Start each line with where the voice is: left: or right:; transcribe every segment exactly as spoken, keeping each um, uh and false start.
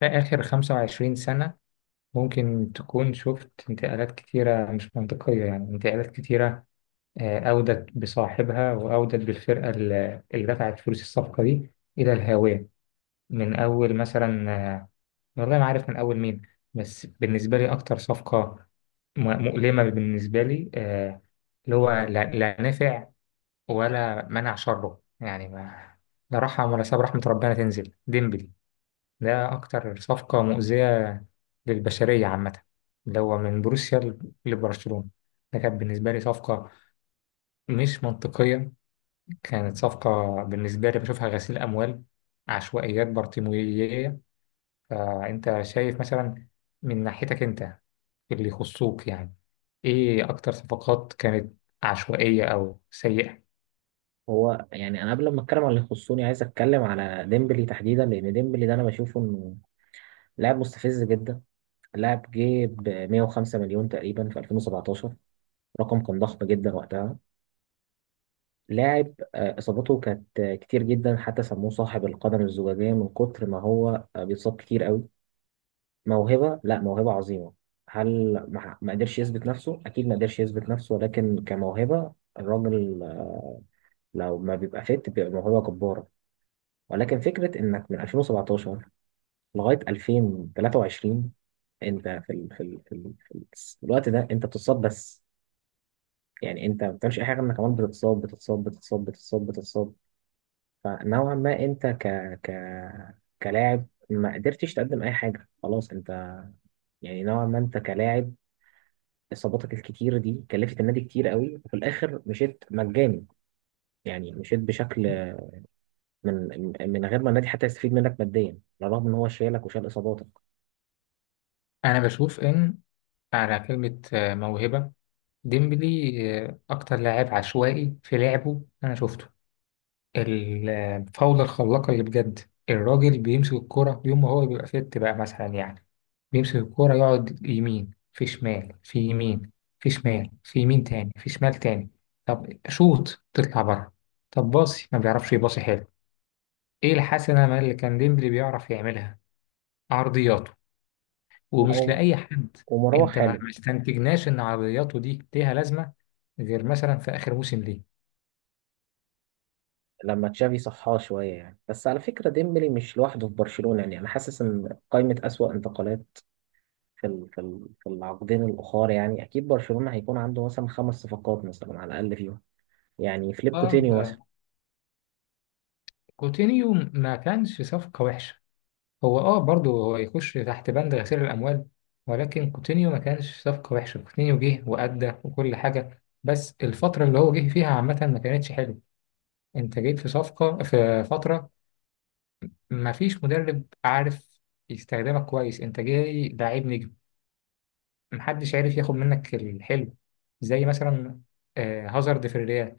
left: في آخر خمسة وعشرين سنة ممكن تكون شفت انتقالات كتيرة مش منطقية، يعني انتقالات كتيرة آه، أودت بصاحبها وأودت بالفرقة ال- اللي دفعت فلوس الصفقة دي إلى الهاوية. من أول مثلا آه، والله ما عارف من أول مين. بس بالنسبة لي أكتر صفقة م- مؤلمة بالنسبة لي آه، اللي هو لا لا نفع ولا منع شره، يعني ما لا رحم ولا ساب رحمة ربنا تنزل ديمبلي. ده أكتر صفقة مؤذية للبشرية عامة، اللي هو من بروسيا ل- لبرشلونة. ده كانت بالنسبة لي صفقة مش منطقية، كانت صفقة بالنسبة لي بشوفها غسيل أموال، عشوائيات بارتيموية. فأنت شايف مثلا من ناحيتك أنت في اللي يخصوك، يعني إيه أكتر صفقات كانت عشوائية أو سيئة؟
right: هو يعني انا قبل ما اتكلم على اللي يخصني عايز اتكلم على ديمبلي تحديدا، لان ديمبلي ده انا بشوفه انه لاعب مستفز جدا. لاعب جه ب 105 مليون تقريبا في ألفين وسبعتاشر، رقم كان ضخم جدا وقتها. لاعب، آه، اصاباته كانت آه، كتير جدا، حتى سموه صاحب القدم الزجاجيه من كتر ما هو آه، بيتصاب كتير قوي. موهبه، لا، موهبه عظيمه. هل ما ما قدرش يثبت نفسه؟ اكيد ما قدرش يثبت نفسه، ولكن كموهبه الراجل آه، لو ما بيبقى فت بيبقى موهبه جباره. ولكن فكرة إنك من ألفين وسبعتاشر لغايه ألفين وتلاتة وعشرين انت في ال في ال في, ال في, ال في الوقت ده انت بتتصاب بس. يعني انت ما بتعملش اي حاجه، انك كمان بتتصاب بتتصاب بتتصاب بتتصاب بتتصاب. فنوعا ما انت ك ك كلاعب ما قدرتش تقدم اي حاجه، خلاص انت، يعني نوعا ما انت كلاعب، اصاباتك الكتيره دي كلفت النادي كتير قوي، وفي الاخر مشيت مجاني. يعني مشيت بشكل من من غير ما النادي حتى يستفيد منك ماديا، على الرغم ان هو شايلك وشال اصاباتك.
left: أنا بشوف إن على كلمة آه، موهبة، ديمبلي آه، أكتر لاعب عشوائي في لعبه أنا شفته. الفاولة الخلاقة اللي بجد الراجل بيمسك الكرة يوم ما هو بيبقى فيت بقى، مثلا يعني بيمسك الكرة يقعد يمين في شمال، في يمين في شمال، في يمين تاني في شمال تاني. طب شوط تطلع بره، طب باصي ما بيعرفش يباصي حلو. ايه الحسنة ما اللي كان ديمبلي بيعرف يعملها؟ عرضياته،
right: لا،
left: ومش
right: هو-
left: لأي حد.
right: ومروح
left: انت ما
right: حاله.
left: ما استنتجناش ان عرضياته دي ليها لازمة غير مثلا في آخر موسم ليه.
right: لما تشافي صحاه شوية يعني، بس على فكرة ديمبلي مش لوحده في برشلونة، يعني أنا حاسس إن قائمة أسوأ انتقالات في ال- في ال- في العقدين الأخر، يعني أكيد برشلونة هيكون عنده مثلا خمس صفقات مثلا على الأقل فيهم. يعني فليب
left: اه انت
right: كوتينيو مثلا.
left: كوتينيو ما كانش صفقة وحشة. هو اه برضه هو يخش تحت بند غسيل الاموال، ولكن كوتينيو ما كانش صفقه وحشه. كوتينيو جه وادى وكل حاجه، بس الفتره اللي هو جه فيها عامه ما كانتش حلوه. انت جيت في صفقه في فتره ما فيش مدرب عارف يستخدمك كويس، انت جاي لعيب نجم محدش عارف ياخد منك الحلو. زي مثلا آه، هازارد في الريال.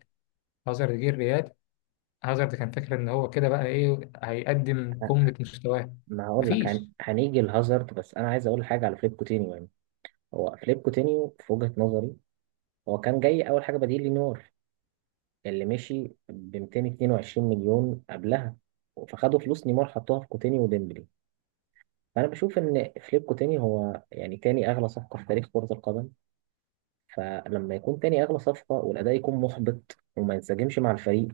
left: هازارد جه الريال، هازارد كان فاكر ان هو كده بقى ايه هيقدم قمه مستواه.
right: ما هقول لك، هن...
left: مفيش.
right: هنيجي لهازارد، بس أنا عايز أقول حاجة على فليب كوتينيو يعني. هو فليب كوتينيو في وجهة نظري، هو كان جاي أول حاجة بديل لنيمار اللي مشي ب 222 مليون قبلها، فخدوا فلوس نيمار حطوها في كوتينيو وديمبلي. فأنا بشوف إن فليب كوتيني هو يعني تاني أغلى صفقة في تاريخ كرة القدم. فلما يكون تاني أغلى صفقة والأداء يكون محبط وما ينسجمش مع الفريق،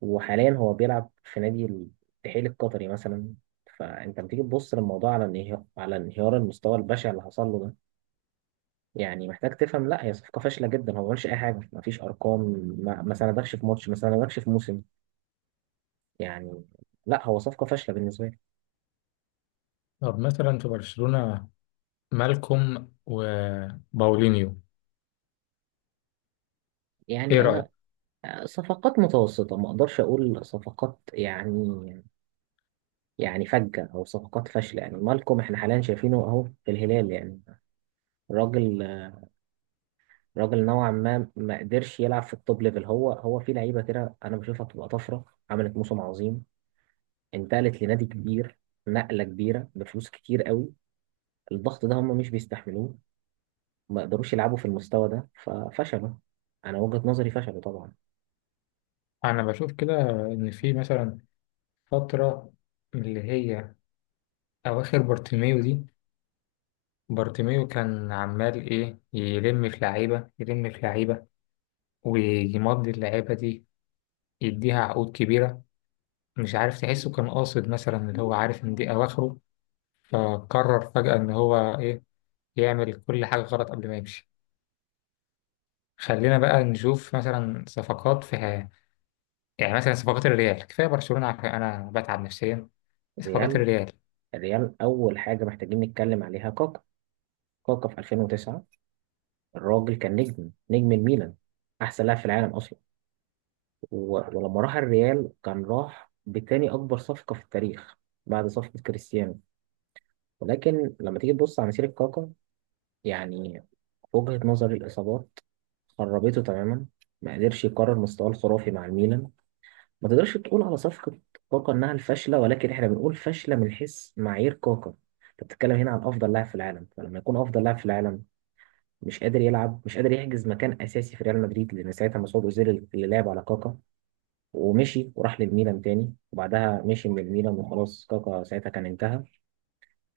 right: وحاليا هو بيلعب في نادي الاتحاد القطري مثلا، فأنت لما تيجي تبص للموضوع على انهيار، على انهيار المستوى البشع اللي حصل له ده، يعني محتاج تفهم. لا، هي صفقة فاشلة جدا، هو ما عملش أي حاجة، ما فيش أرقام، ما, ما سندكش في ماتش، ما سندكش في موسم، يعني. لا، هو صفقة فاشلة بالنسبة لي.
left: طب مثلا في برشلونة، مالكوم وباولينيو، ايه
right: يعني
left: رأيك؟
right: أنا صفقات متوسطة، ما أقدرش أقول صفقات يعني، يعني فجة أو صفقات فاشلة، يعني مالكم إحنا حاليا شايفينه أهو في الهلال، يعني راجل، راجل نوعا ما ما قدرش يلعب في التوب ليفل، هو هو في لعيبة كده أنا بشوفها بتبقى طفرة. عملت موسم عظيم، انتقلت لنادي كبير، نقلة كبيرة بفلوس كتير قوي، الضغط ده هم مش بيستحملوه، ما يقدروش يلعبوا في المستوى ده ففشلوا. أنا وجهة نظري فشلوا طبعا.
left: انا بشوف كده ان في مثلا فترة اللي هي اواخر بارتيميو دي، بارتيميو كان عمال ايه يلم في لعيبة يلم في لعيبة، ويمضي اللعيبة دي يديها عقود كبيرة. مش عارف، تحسه كان قاصد مثلا اللي هو عارف ان دي اواخره، فقرر فجأة ان هو ايه يعمل كل حاجة غلط قبل ما يمشي. خلينا بقى نشوف مثلا صفقات في، يعني مثلا صفقات الريال، كفايه برشلونه، عارف انا بتعب نفسيا. صفقات
right: الريال.
left: الريال.
right: الريال أول حاجة محتاجين نتكلم عليها كاكا. كاكا في ألفين وتسعة، الراجل كان نجم، نجم الميلان، أحسن لاعب في العالم. و- ولما راح الريال كان راح بتاني أكبر صفقة في التاريخ بعد صفقة كريستيانو. ولكن لما تيجي تبص على مسيرة كاكا، يعني في وجهة نظري الإصابات خربته تماما، ما قدرش يكرر مستواه الخرافي مع الميلان. ما تقدرش تقول على صفقة كاكا إنها الفاشلة، ولكن إحنا بنقول فاشلة من حيث معايير كاكا. أنت بتتكلم هنا عن أفضل لاعب في العالم، فلما يكون أفضل لاعب في العالم مش قادر يلعب، مش قادر يحجز مكان أساسي في ريال مدريد، لأن ساعتها مسعود أوزيل اللي لعب على كاكا، ومشي وراح للميلان تاني، وبعدها مشي من الميلان، وخلاص كاكا ساعتها كان انتهى.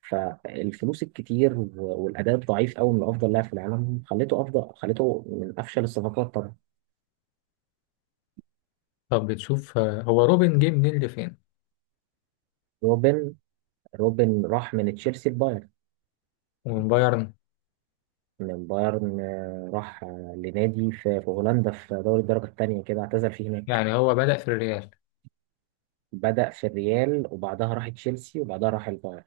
right: فالفلوس الكتير و- والاداء الضعيف قوي من افضل لاعب في العالم خليته افضل خليته من افشل الصفقات طبعا.
left: طب بتشوف آه، هو روبن جه منين لفين؟
right: روبن. روبن راح من تشيلسي لبايرن.
left: ومن بايرن.
right: من بايرن آه، راح آه، لنادي في في هولندا في دوري الدرجه الثانيه كده، اعتزل فيه هناك.
left: يعني هو بدأ في الريال؟
right: بدأ في الريال وبعدها راح تشيلسي وبعدها راح البايرن.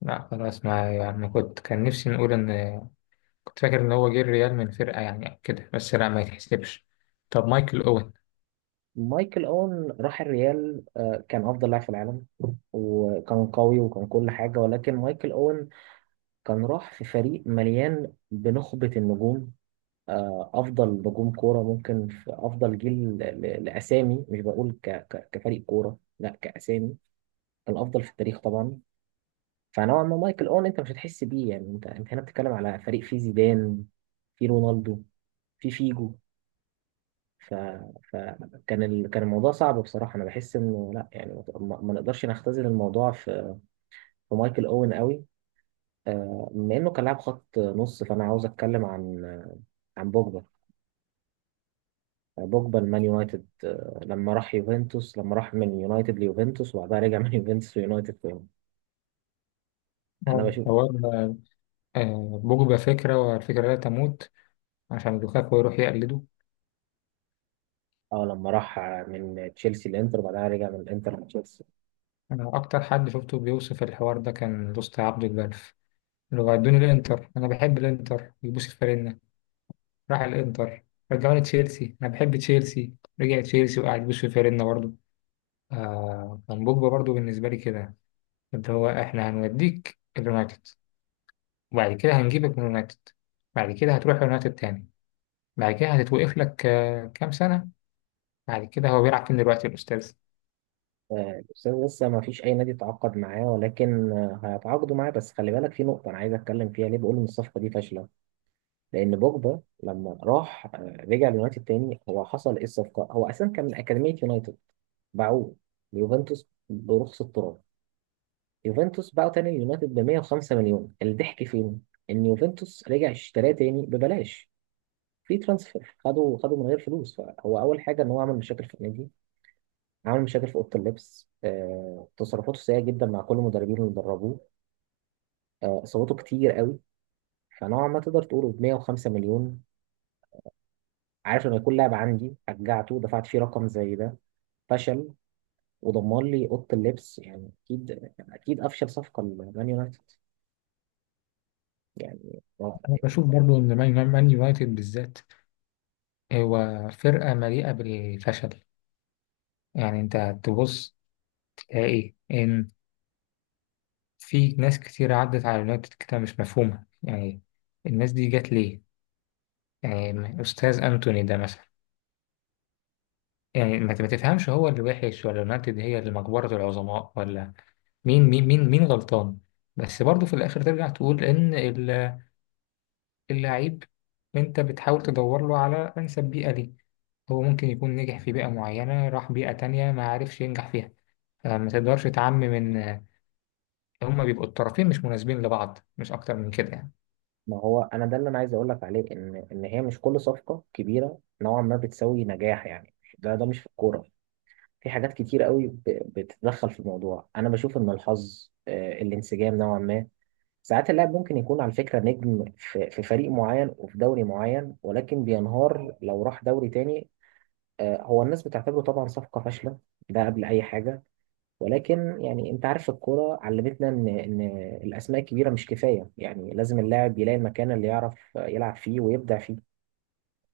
left: لا خلاص ما يعني، ما كنت كان نفسي نقول ان، كنت فاكر ان هو جه الريال من فرقه يعني كده، بس لا ما يتحسبش. طب مايكل اوين؟
right: مايكل أون راح الريال، آه، كان أفضل لاعب في العالم، وكان قوي وكان كل حاجة، ولكن مايكل أون كان راح في فريق مليان بنخبة النجوم، آه، أفضل نجوم كورة ممكن في أفضل جيل، ل- ل- لأسامي، مش بقول ك- ك- كفريق كورة، لا، كأسامي كان الأفضل في التاريخ طبعا. فنوعا ما مايكل أون أنت مش هتحس بيه، يعني أنت أنت هنا بتتكلم على فريق فيه زيدان، فيه رونالدو، فيه فيجو، ف... فكان ال... كان الموضوع صعب بصراحة. أنا بحس إنه لا، يعني ما, ما نقدرش نختزل الموضوع في, في مايكل أوين قوي. آه، بما إنه كان لاعب خط نص، فأنا عاوز أتكلم عن عن بوجبا. بوجبا المان يونايتد، آه، لما راح يوفنتوس، لما راح من يونايتد ليوفنتوس وبعدها رجع من يوفنتوس ليونايتد تاني. أنا
left: اه
right: بشوف،
left: هو آه، بوجبا فكره والفكره لا تموت، عشان لوكاكو يروح يقلده.
right: اه، لما راح من تشيلسي لانتر وبعدها رجع من الانتر لتشيلسي.
left: انا اكتر حد شفته بيوصف الحوار ده كان دوست عبد البلف، اللي هو ادوني الانتر انا بحب الانتر يبوس الفريق، راح الانتر رجعوني تشيلسي انا بحب تشيلسي، رجع تشيلسي وقعد بوش في فيرنا برضه. آه كان بوجبا برضه بالنسبه لي كده، اللي هو احنا هنوديك اليونايتد، وبعد كده هنجيبك من اليونايتد، بعد كده هتروح اليونايتد تاني، بعد كده هتتوقف لك آه كام سنه، بعد كده هو بيلعب فين دلوقتي الأستاذ؟
right: آه، الأستاذ لسه ما فيش اي نادي تعاقد معاه، ولكن آه، هيتعاقدوا معاه، بس خلي بالك في نقطه انا عايز اتكلم فيها ليه بقول ان الصفقه دي فاشله. لان بوجبا لما راح، آه، رجع اليونايتد تاني، هو حصل ايه الصفقه؟ هو اساسا كان من اكاديميه يونايتد، باعوه ليوفنتوس برخص التراب. يوفنتوس باعوا تاني اليونايتد ب 105 مليون. الضحك فين؟ ان يوفنتوس رجع اشتراه تاني ببلاش، في ترانسفير، خدوا خدوا من غير فلوس. فهو اول حاجه ان هو عمل مشاكل في النادي، عمل مشاكل في اوضه اللبس، آه، تصرفاته سيئه جدا مع كل المدربين اللي دربوه، آه، اصاباته كتير قوي. فنوعا ما تقدر تقول ب 105 مليون، عارف، لما يكون لاعب عندي شجعته دفعت فيه رقم زي ده، فشل، ودمر لي اوضه اللبس، يعني اكيد اكيد افشل صفقه لمان يونايتد، يعني، ما
left: أنا بشوف برضو إن مان مان يونايتد بالذات هو فرقة مليئة بالفشل. يعني أنت تبص تلاقي إن في ناس كتير عدت على يونايتد كده مش مفهومة، يعني الناس دي جت ليه؟ يعني أستاذ أنتوني ده مثلا، يعني ما ما تفهمش هو اللي وحش ولا يونايتد هي اللي مقبرة العظماء ولا مين مين مين مين غلطان. بس برضه في الآخر ترجع تقول إن ال- اللعيب أنت بتحاول تدور له على أنسب بيئة ليه. هو ممكن يكون نجح في بيئة معينة، راح بيئة تانية ما عرفش ينجح فيها. فما تقدرش تعمم، إن هما بيبقوا الطرفين مش مناسبين لبعض، مش أكتر من كده يعني.
right: ما هو انا ده اللي انا عايز اقول لك عليه، ان ان هي مش كل صفقه كبيره نوعا ما بتساوي نجاح، يعني ده ده مش في الكوره. في حاجات كتير قوي ب- بتتدخل في الموضوع، انا بشوف ان الحظ، آه، الانسجام، نوعا ما ساعات اللاعب ممكن يكون على فكرة نجم في في فريق معين وفي دوري معين، ولكن بينهار لو راح دوري تاني. آه، هو الناس بتعتبره طبعا صفقة فاشلة، ده قبل أي حاجة، ولكن يعني أنت عارف الكورة علمتنا إن إن الأسماء الكبيرة مش كفاية، يعني لازم اللاعب يلاقي المكان اللي يعرف يلعب فيه ويبدع.